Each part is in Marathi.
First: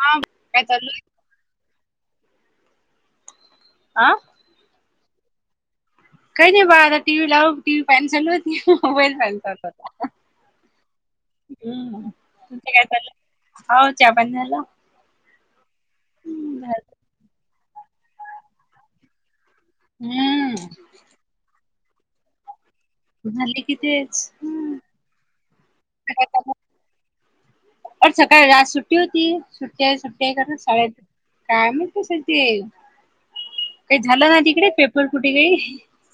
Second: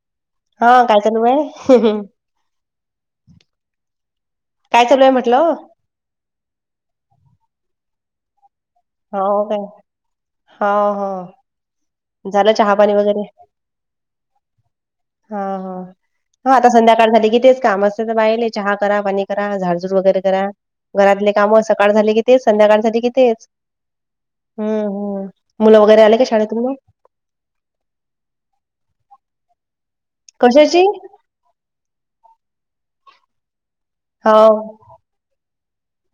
हा हा चाललंय काय चालूये? आ. काय चालूये म्हटलं? काही नाही बा आता. टी व्ही लावून टी व्ही पान चांलूयेत. मोबाईल [unintelligible] हो काय हो हो हम्म, झालं तुमच चहा काय पाणी चाल? वगैरे हाव चहा पाणी झाला? हा हा. हो आता संध्याकाळ झाली कि तेच काम. अस त्या बायाले चहा करा, पाणी करा. झाड झाड वगरे करा. हम्म घरातले काम सकाळ झाले कि तेच. संध्याकाळ झाली कि तेच. झाली कि तेच हम्म हम्म, मुलं वगैरे आले का शाळेतून? सकाळ आज सुट्टी होती. सुट्टीय सुट्टीय करन कशाची शाळेत. काय माहित कशाच्या? काही झालं हो ना तिकडे. पेपर फूठे गई.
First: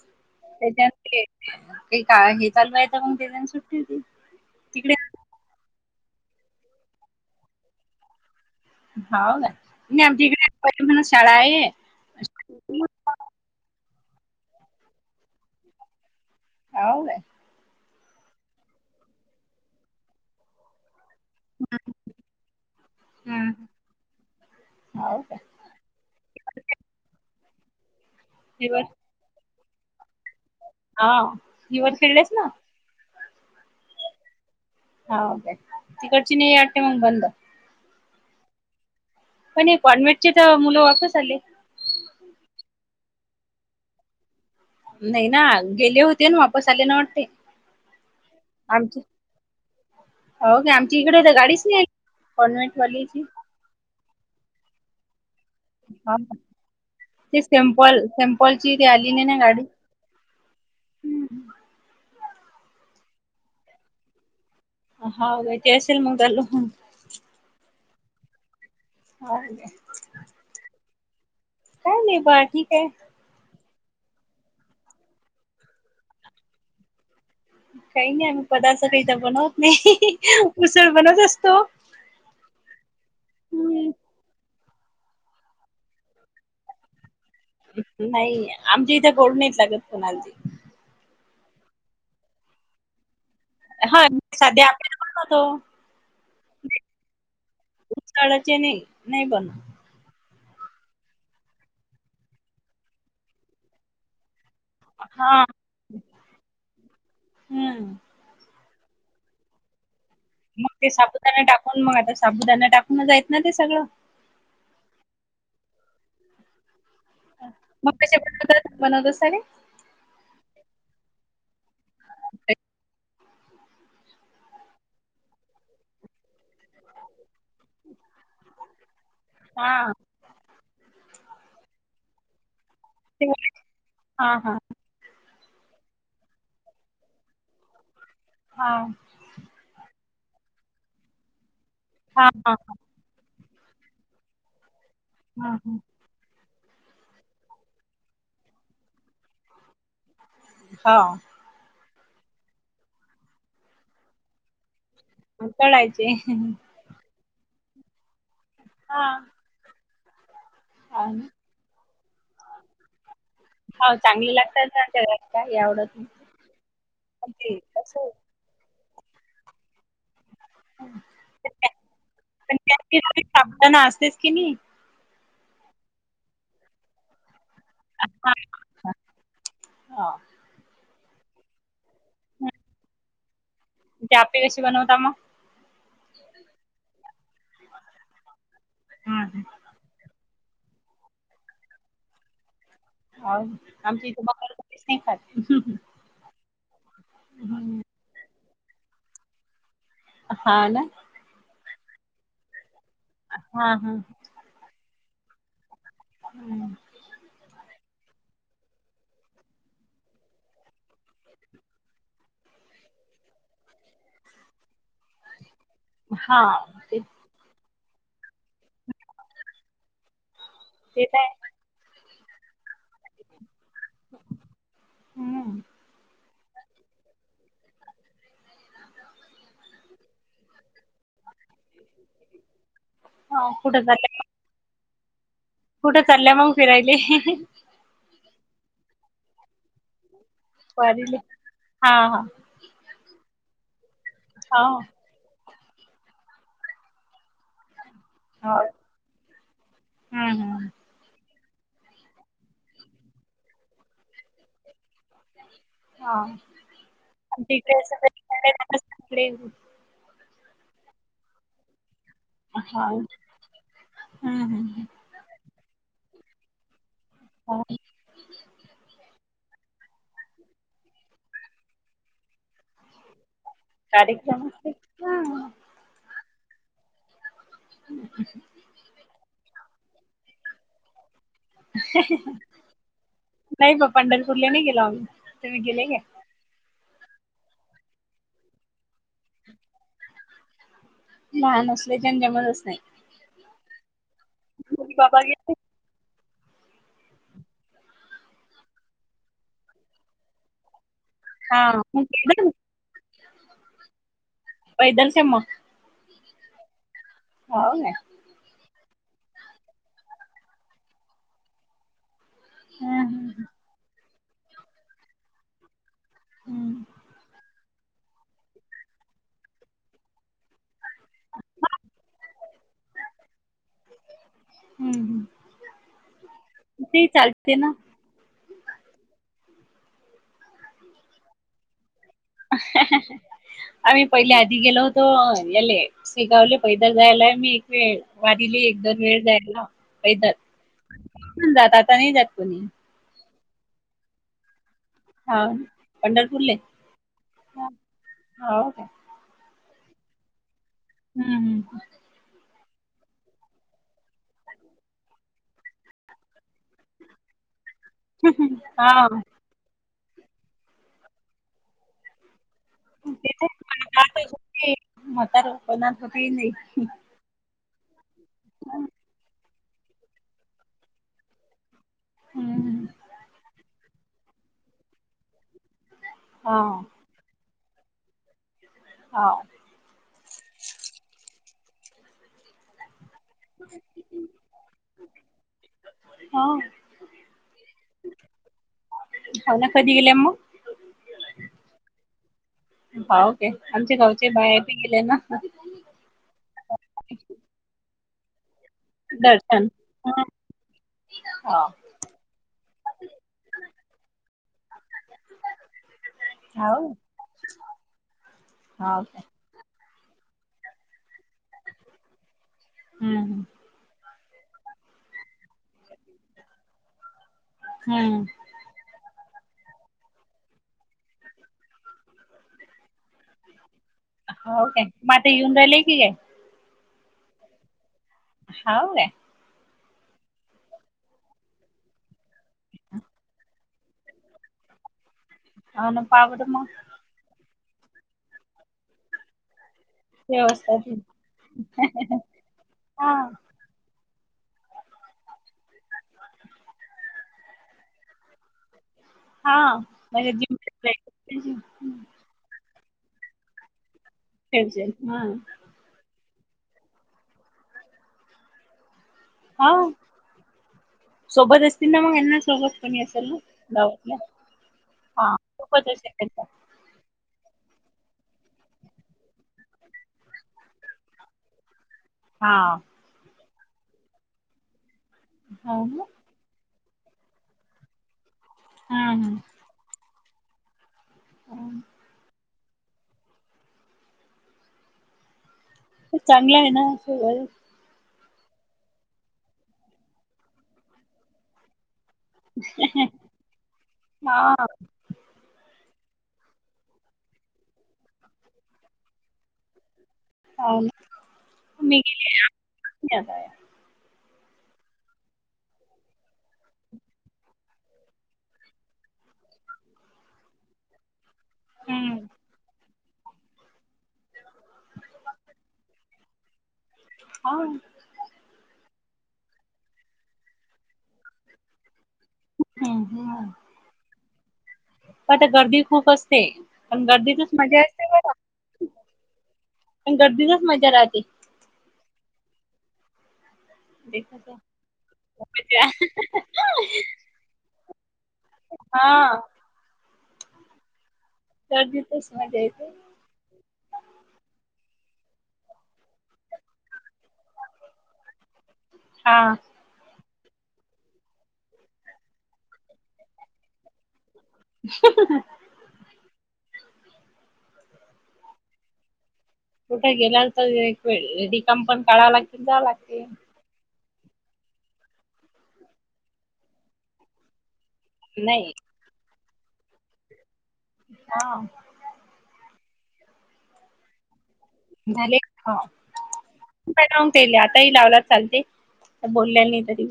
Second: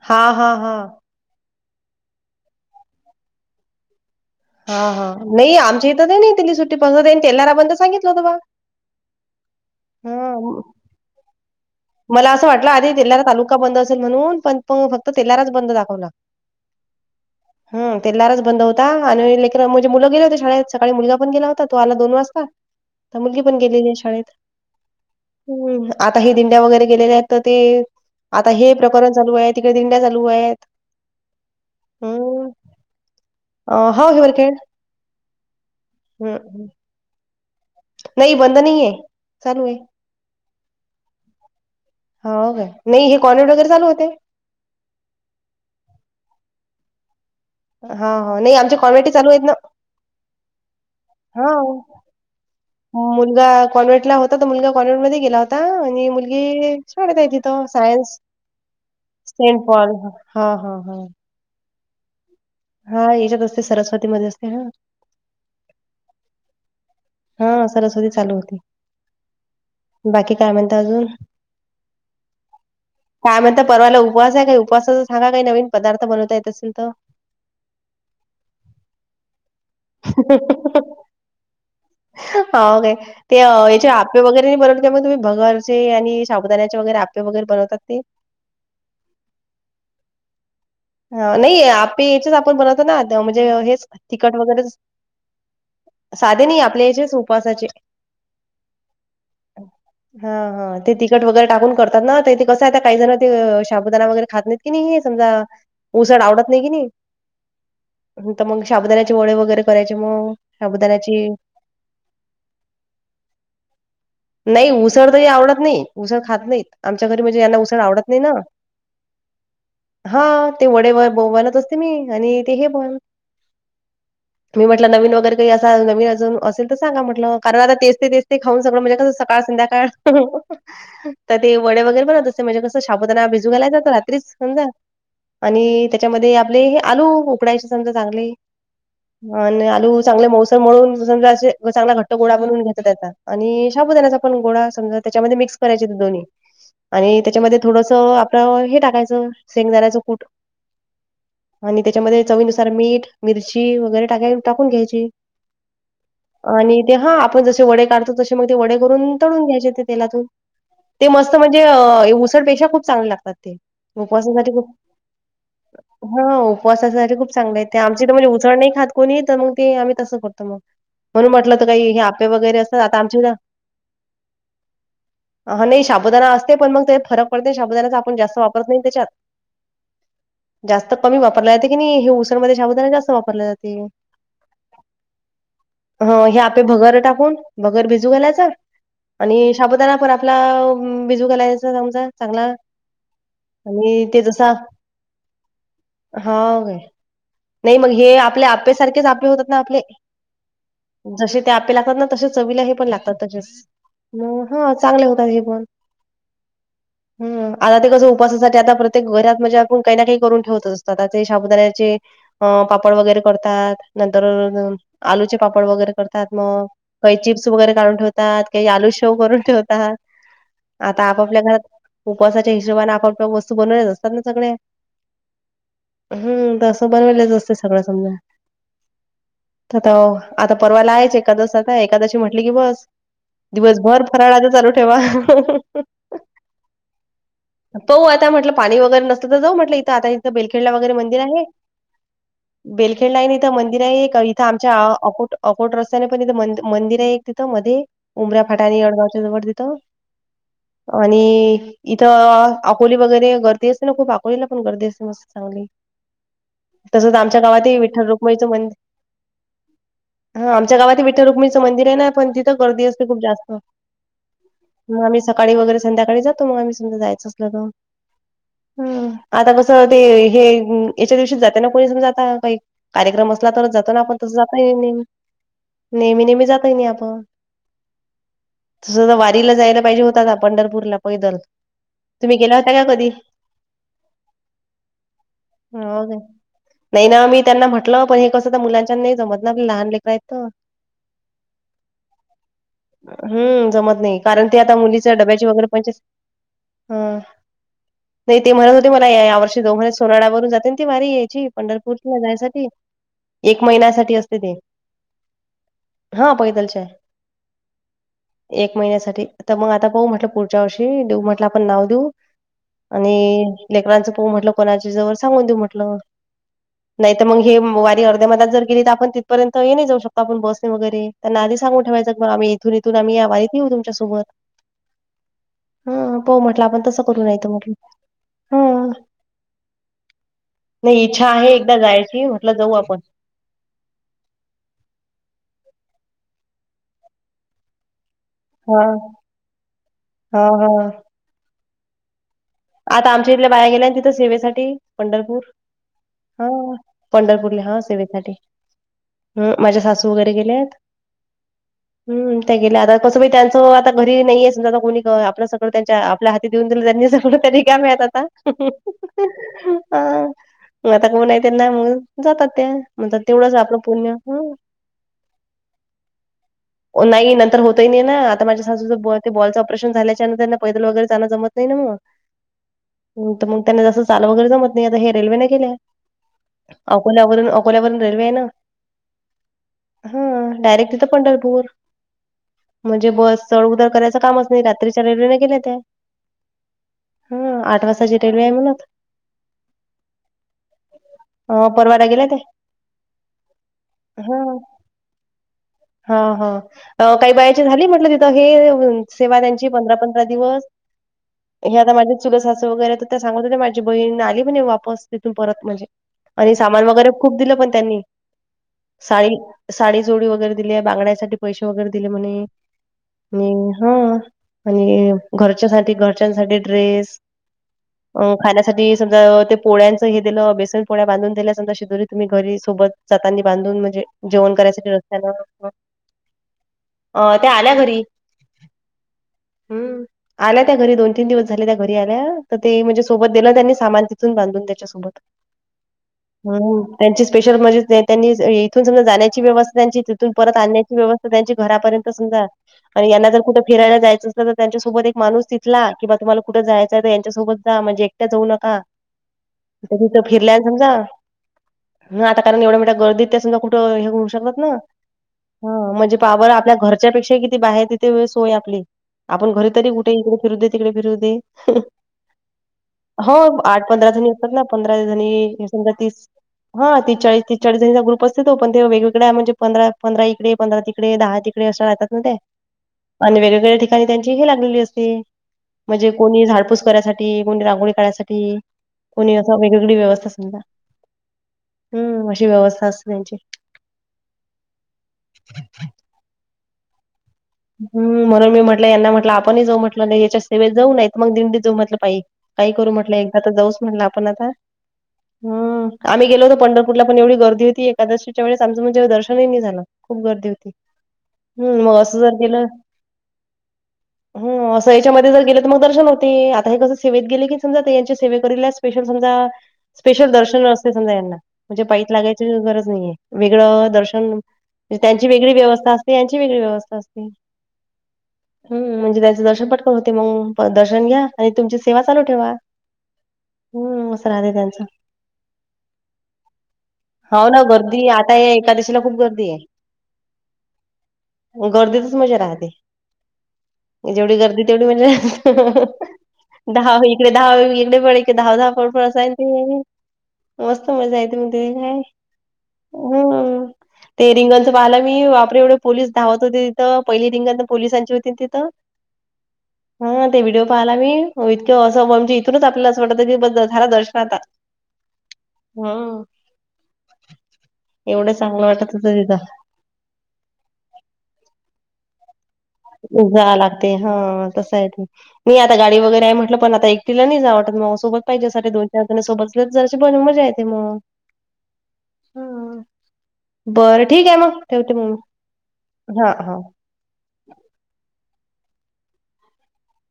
हा हा हा त्याचे असते. हे काय हे चालूयेत मग तेचाण सुट्टी होती. हा तिकडे हा नाही आमच्या इथं नाही दिली सुट्टी. [unintelligible] तेलराबंद सांगितलं होत बा. हाव ना. नाही हा आमच्या म- इकडे [unintelligible] शाळा आहे. मला असं वाटलं आधी तेल्लारा तालुका बंद असेल म्हणून, पण फक्त तेल्लारच बंद दाखवला. हाव बा. हम्म. तेलारच बंद होता. आणि लेकरन म्हणजे मुलं गेले होते शाळेत. सकाळी मुलगा पण गेला होता. तो आला दोन वाजता. त मुलगी पण हम्म. गेलेलीय शाळेत. हाव काय? हम्म, आता हे दिंड वगैरे गेलेल्यात त ते, आता ही हे वर प्रकरण चालूये. तिकडे दिंड्या चालूये. हा हिवरखेडलेस ना? अ हो हिवर खेड. हाव काय? तिकडची नाही वाटत मग बंद. नाही बंद नाहीये. चालू पण आहे. हे कॉन्व्हेटची त मुलं वापस आले. हो काय? नाही हे कॉलेड वगैरे चालू होते. नाही ना. गेले होतेन वापस आले ना वाटते. हा हा. नाही आमच्या कॉमेटी चालूयेत ना. हाव काय? आमच्या इकडे तर गाडीच नाही आली. हां. कॉन्व्हेंट वालेची. कन्ंमेटला होता तो मुलगा. कन्हेटमध्ये गेला. आता आणि हाव का? मुलगी शाळेते ते तिथं. सेम्पल सायन्स सेम्पलची ते आली नाही ना सेंट गाडी. पॉल हा हा हा. हा याच्यात असते. सरस्वती मध्ये असते हा. हाव काय? ते असेल मग चालू. हा सरस्वती चालू होती. काय? बाकी काय म्हणता अजून? काय नाही. बाकी काय? काय म्हणता. परवाला उपवास आहे काय? उपवासाचा सांगा काही नवीन पदार्थ बनवता येत असेल त. काही नाही आम्ही पदार्थ काहीता बनवत. नाही उसळ बनवत असतो. हाव काय? ते हम्म. येच्या आपे वगरे नाही बनवत काय म तुम्ही. भगर ते आणि शाबूदानाचे वगरे आपे वगरे नाही. आमच्या इथे गोड नाहीेच लागत कोणालची. ह नाही आपे याचेच आपण बनवतो ना. म्हणजे हेच हा तिकट वगैरे साध्या आपल्याला बनवतो साधे नाही आपल्या याच्याच उपवासाचे. उसाळाचे नाही नाही बन हा हा ते तिकट वगैरे टाकून करतात नाथे कसं आहे काही जण ते साबुदाना वगैरे खात नाही. त हे समजा. हा उसड आवडत नाही कि हम्म नाही तर मग शाबदानाचे ओळे वगैरे करायचे मग. मग ते साबुदाण्याची साबुददाानना टाकून मग आता साबुदाना टाकून जा आहेतेत ना ते सगळं. नाही उसड तरी आवडत नाही उसड खात नाहीत. आमच्या घरी म्हणजे यांना उसळ मग आवडत कसे नाही ना. बनवतात बनवत सारे हा ते वडे व बवनत असते मी आणि ते हे ब मी म्हटलं नवीन वगैरे काही असं नवीन अजून असेल तर सांगा म्हटलं. कारण आता तेस्ते तेस्ते खाऊन सगळं म्हणजे कसं सकाळ संध्याकाळ हा तर ते वडे वगैरे बनवत. म्हणजे कसं ते सााबताना भिज घाला जात हा रात्रीच हा सजा. आणि त्याच्यामध्ये आपले हे आलू उकडायचे सजा चांगले. हा. आणि आलू चांगले मोौसळ म्हळून समजा असे चांगला घट्ट हा गोळा हा बनवून घेतात त्याचा. आणि शाबुदानाचा पण गोळा समजा त्याच्यामध्ये मिक्स हा करायचे दोन्ही. आणि त्याच्यामध्ये थोडस आपलं हे टाकायचं सेंग जायचं कुठ. हा. आणि त्याच्यामध्ये चवीनुसार मीठ मिरची वगैरे टाका टाकून घ्यायची. चढायचे. आणि ते हा आपण जसे वडे काढतो तसे मग ते वडे हा करून तडून घ्यायचे ते तेलातून हा ते मस्त म्ह म्हणजे उसडपेशा खूप चांगल्या लागतात ते उपवासासाठी खूप ग का या. हा उपवासासाठी खूप चांगले आहेेत आमची कसं इथ म्हणजे उसडण नाही खात. कोणी येत मग ते आम्ही तसं करतो मग. पण म्हणून म्हटलं तर त्या- काही हे आपे पण वगैरे असतात त्यात ती आता आमचे थोडी उध साबुदाणा असतेच की नाही हा नाही श साबुदाना असते पण मग ते फरक पडते साबुदानाचा आपण हा जास्त वापरत नाही हा त्याच्यात. हा जास्त कमी वापरला जाते कि नाही हे ऊसनमध्ये ाबदना जास्त वापरले जाते. ते आपे कशी बनवता मग. ह हे आपे भगर टाकून भगर भिजू घालायच आणि हम्म. शाबुदार पर. आपला बिजू घालायच लवकर चांगला. आणि आमच्या ते इथे जसा भगर कधी चनही खात. हा का नाही हम्म. मग हे आपले आपेसारखेच आपले होतात ना आपले. हा ना. जसे ते आपे लागतात ना तसे चवीला हे पण लागतात तसेच हा हा. ह चांगले होतात हे पण. हम्म. हम्म आता ते कस उपासासाठी आता प्रत्येक घरात म्हणजे आपण काही ना काही करून ठेवत असतात त्याचे साबुदाण्याचे अ पापड वगैरे करतात नंतर आलूचे पापड वगैरे. करतात हा मग ते काही चिप्स वगैरे काढून ठेवतात काही आलू शेव करून ठेवतात. आता ते तर आपापल्या आहे. घरात उपवासाच्या हिशोबने आपापल्या वस्तू बनवल्याच असतात ना सगळे. हम्. हम् तसं बनवालंच असत सगळं समजा. आता आता परवाला आहेच एकादस आता एकादशी म्हटली की बस. हा कुठं दिवसभर चालल्या मग? फराळा आता चालू ठेवा. कुठं चालल्या मग फिरायले? पाहू आता म्हटलं पाणी वगैरे नसल तर जाऊ म्हटलं इथं आता इथं बेलखेडला वगैरे वारीले? मंदिर आहे. हा हा. बेलखेडला आहे इथं मंदिर आहे. का इथं हो. आमच्या अकोट- अकोट रस्त्याने का नि म मंदिर आहे एक तिथं मधे. उमरा हो. फाटानी अडगावच्या जवळ तिथ. हम्म, हम्म. आणि इथ- - थ -अकोली वगैरे गर्दी असते ना खूप? अकोलीला पण गर्दी असते मस्त. चांगली. हा तसच आमच्या इकडे गावातही विठ्ठल सगळे रखुमाईच मंद- तिकडे हां. आमच्या गावातही विठ्ठल रखुमाईच मंदिर आहे ना. पण तिथं गर्दी हा. असते खूप हम्म, जास्त. हम्म, हं. मग आम्ही सकाळी वगैरे संध्याकाळी जातो म आम्ही - कुठं जायचं असल का. हा हम. आता कसं ते हे याच्या दिवशी जाता ना? कोणी समजा आता काही कार्यक्रम अस- तरच जातो ना? आपण तस कार्यक्रम असते. जातय हा. नेहमी नेहमी जातही नाही आपण. [inaudible] तसं त वारीला जायला पाहिजे होता ना पंढरपूरला पैदल. तुम्ही गेला होता का कधी? नाही बा पंढरपूरला नाही गेलो आम्ही. तुम्ही गेले का? हो काय नाही ना. मी त्यांना म्हटलं पण हे कसं तर मुलांच्याण नाही जमत ना? आप लहान लेकर आहेत त लहान असल्याच्यान जमतच नाही. हम्म. जमत नाही. कारण ते आता मुली मुलीच बाबा डब्याची गेले वगैरे पण- हं. नाही ते म्हणत होते मला या वर्षी दोघ म्हणे. सोनळावरून जाते ना ती वारी? ती हा मग पंढरपूरला पैदल जायसाठी. एक महिन्यासाठी असते ती. पैदल च्या म. हां. पैदलच्या ए. हो ना. एक महिन्यासाठी. तर मग आता पाहू म्हटलं पुढच्या वर्षी. देऊ म्हटलं आपण नाव देऊ. हा आणि लेकरांचं पाहू म्हटलं कोणाच्या जवळ सांगून देऊ म्हटलं. हम्म नाही तर मग हे वारी अर्ध्या मधात जर- गेली तर आपण तिथपर्यंत यानी जाऊ शकतो आपण बसनी वगैरे. त्यांना आधी सांगून ठेवायच बुवा आम्ही इथून इथ - त आम्ही या वारीत येऊ तुमच्यासोबत. हम्म. हम्म. हो म्हटलं. आपण तसं ते करू नाही त चालते म्हटलं. ना हा. नाही इच्छा आहे एकदा जायची- [inaudible] जाऊ आपण आम्ही पहिले आधी गेलो होतो याले, शे गावले पैदल जायेल ए मी एक वेळ. वारीले एक हा दोन वेळ जायेल पैदल. हा हा [unintelligible] आता नाही जात कोणी. आता आमच्या इथल्या बाया गेल्या ना तिथं सेवेसाठी. पंढरपूर. हा पंढरपूरले हां. पंढरपूरला. हां. सेवेसाठी. हो काय हं. माझ्या सासू वगैरे गेल्यात. हम्म. हम. हम. त्या गेल्या. आता कसं त्यांचं आता घरी नाहीे समजा कोणी आपल्या- त्यांच्या आपल्या हाती देऊन दिलं त्यांनी सगळ. त्या रिकाम्या एत आता. हम्म. हा हा. मग आता कोण ए त्यांना मग? जातात त्या. म्हणतात तेवढंच आपलं पुण्य. हं. म्हतार पण [unintelligible] ओ, नाही. नंतर होत ही नाही ना? आता माझ्या सासूचं ते बॉलचं ऑपरेशन झाल्याच्यानंतर त्या - पैदल वगैरे जायला जमत नाही म. हम्म. हं. म त्यांना तसच- जायला वगैरे जमत नाही. आता हे रेल्वेने गेल्या. हा अकोल्यावरून अकोल्यावरून रेल्वे आहे ना हा ह डायरेक्ट तिथं पंढरपूर म्हणजे बस चड उतर करायचं कामच नाही रात्रीच्या रेल्वेने गेल्या त्या हाव हू आठ वाजताची रेल्वे आहे म्हणंत शान्या कधी गेल्यां मग अ परवाला गेल्यां त्या हां ओके आमचे गावचे हा. बाया बी गेल्यां ना हा हा काय वयाची झाली म्हटलं तिथं हे सेवा दर्शन त्यांची पंधरा पंधरा दिवस हाव हे आता माझे चुलत सासू वगैरे तर त्या सांगत होते माझी बहीण आली म्हणे वापस तिथून परत म्हणजे आणि सामान हाव वगैरे खूप दिलं पण त्यांनी हाव काय साडी साडी चोळी वगैरे दिली बांगड्यासाठी पैसे वगैरे दिले म्हणे हम्म आणि हा आणि घरच्यासाठी घरच्यांसाठी ड्रेस हम्म खाण्यासाठी ते सगळं ते पोळ्यांचं हे दिलं बेसन पोळ्या बांधून दिल्या समजा शिदोरी तुम्ही घरी सोबत जातांनी बांधून म्हणजे जेवण करायसाठी रस्त्यानं चालले की काय अ त्या आल्या घरी हाव काय हू आल्या त्या घरी दोन तीन दिवस झाल त्या घरी आल्या तर ते म्हणजे सोबत दिलं त्यांनी सामान तिथून बांधून तेन त्यांचा सोबत अ ना पावड म त्यांची स्पेशल म्हणजे नाही त्यांनी इथून सगळ जाण्याची व्यवस्था त्यांची तिथून परत व्यवस्था ती आणण्याची व्यवस्था त्यांची घरापर्यंत समजा आणि हा यांना जर कुठं फिरायला जायचं तर त्यांच्यासोबत एक माणूस तिथला कि बा तुम्हाला कुठ जायचय तर यांच्यासोबत जा म्हणजे एकट्या जाऊ नका हा तिथं माझ्या जिम फिरल्यान समजा आता कारण एवढ्या मोठ गर्दीत त्या समजा कुठं हे होऊ त्यांचे हा हा म्हणजे पहा बरं आपल्या घरच्यापेक्षाही किती बाहेर तिथे सोयय आपली आपण घरी हा तरी कुठे इकडे फिरू दे तिकडे फिरू दे सोबत असतील ना मग यांना सोबत कोणी असेल हो ना आठ गावातल्या पंधरातुनी समजा पंधरा दिसानी हा नाही सोबत समजा असेल तीस त्यांच्या हा तीसचाळीस तीसचाळी जणीचा ग्रुप असतो तो पण ते वेगवेगळ्या म्हणजे पंधरा पंधरा इकडे पंधरा तिकडे दहा तिकडे अशा राहतात ना त्या हा आणि वेगवेगळ्या ठिकाणी त्यांची ही लागलेली असते हो ना म्हणजे कोणी झाडपूस करायसाठी कोणी रांगोळी काढयसाठी हा कोणी असा वेगवेगळी व्यवस्था समजा हा हू अशी व्यवस्था असते त्यांची चांगला आहे ना हू म्हणून मी म्हटलं यांना म्हटलं आपणही जाऊ म्हटलं नाही याच्या सेवेत जाऊ नाहीत मग दिंडी जाऊ म्हटलं पाई काही करू म्हटलं एकदा तर जाऊच म्हटलं आपण हा आता हू आम्ही गेलो होतो पंढरपुरला पण एवढ गर्दी होती एकादशीच्या वेळेस आमंच म्हणजे दर्शनही नाही झालं खूप गर्दी होती हाव ना हू मग मी असं जर गेलं हा हो अस ईच्या मध्ये जर गेले तर मग दर्शन होते आता हे कस सेवेत गेले की समजा ते यांची सेवेकरीलाच स्पेशल समजा स्पेशल दर्शन असते समजा यांना म्हणजे [inaudible] हम्म लागायची गरज नाहीये. वेगळं दर्शन त्यांची वेगळी व्यवस्था असते यांची वेगळी व्यवस्था असते. हम्. म्हणजे त्याचं दर्शन पटकन होते मग दर्शन घ्या. आणि तुमची सेवा चालू ठेवा हम् असं राह त्यांचं. [inaudible] गर्दी खूप असते पण गर्दीतच हो ना मजा गर्दी आता या असते. एकादशीला खूप गर्दी आहे. पण गर्दीचाच मजा राहते. गर्दीतच मजा राहते. जेवढी गर्दी तेवढी म्हणजे दहा होई. दहा वकडे पडे क दहा दहा पडफ हा असयल ते. मस्त मजा येते म त काय. गर्दीतच मजा येते हमम ते रिंगांचं पाहायला मी वापरे एवढे पोलीस धावत. तिथं पहिली रिंगण पोलिसांची होती तिथं. हा. हा. ते व्हिडिओ पाहायला मी इतकं असं म्हणजे इथूनच आपल्याला असं वाटत की ब झाला दर्शन आता. [inaudible] हा एवढं चांगलं वाटत होत तिथं. कुठे गेल्या तर रिकम पण काढवा लागतील जाव लाग. [inaudible] लागते हा तस आहेे ते. मी आता गाडी वगैरे आहे म्हटलं पणता एकटीला नाही जावटत म माझ सोबत. पाहिजे सा नाही दोन चार जण सोबत अस तर जशीण मजा ये म्हणून. अच्छा. बरं ठीक आहे मग ठेवते मग हा हा. [inaudible] तेले आताही लावला चालते बोलल्यानी तरी.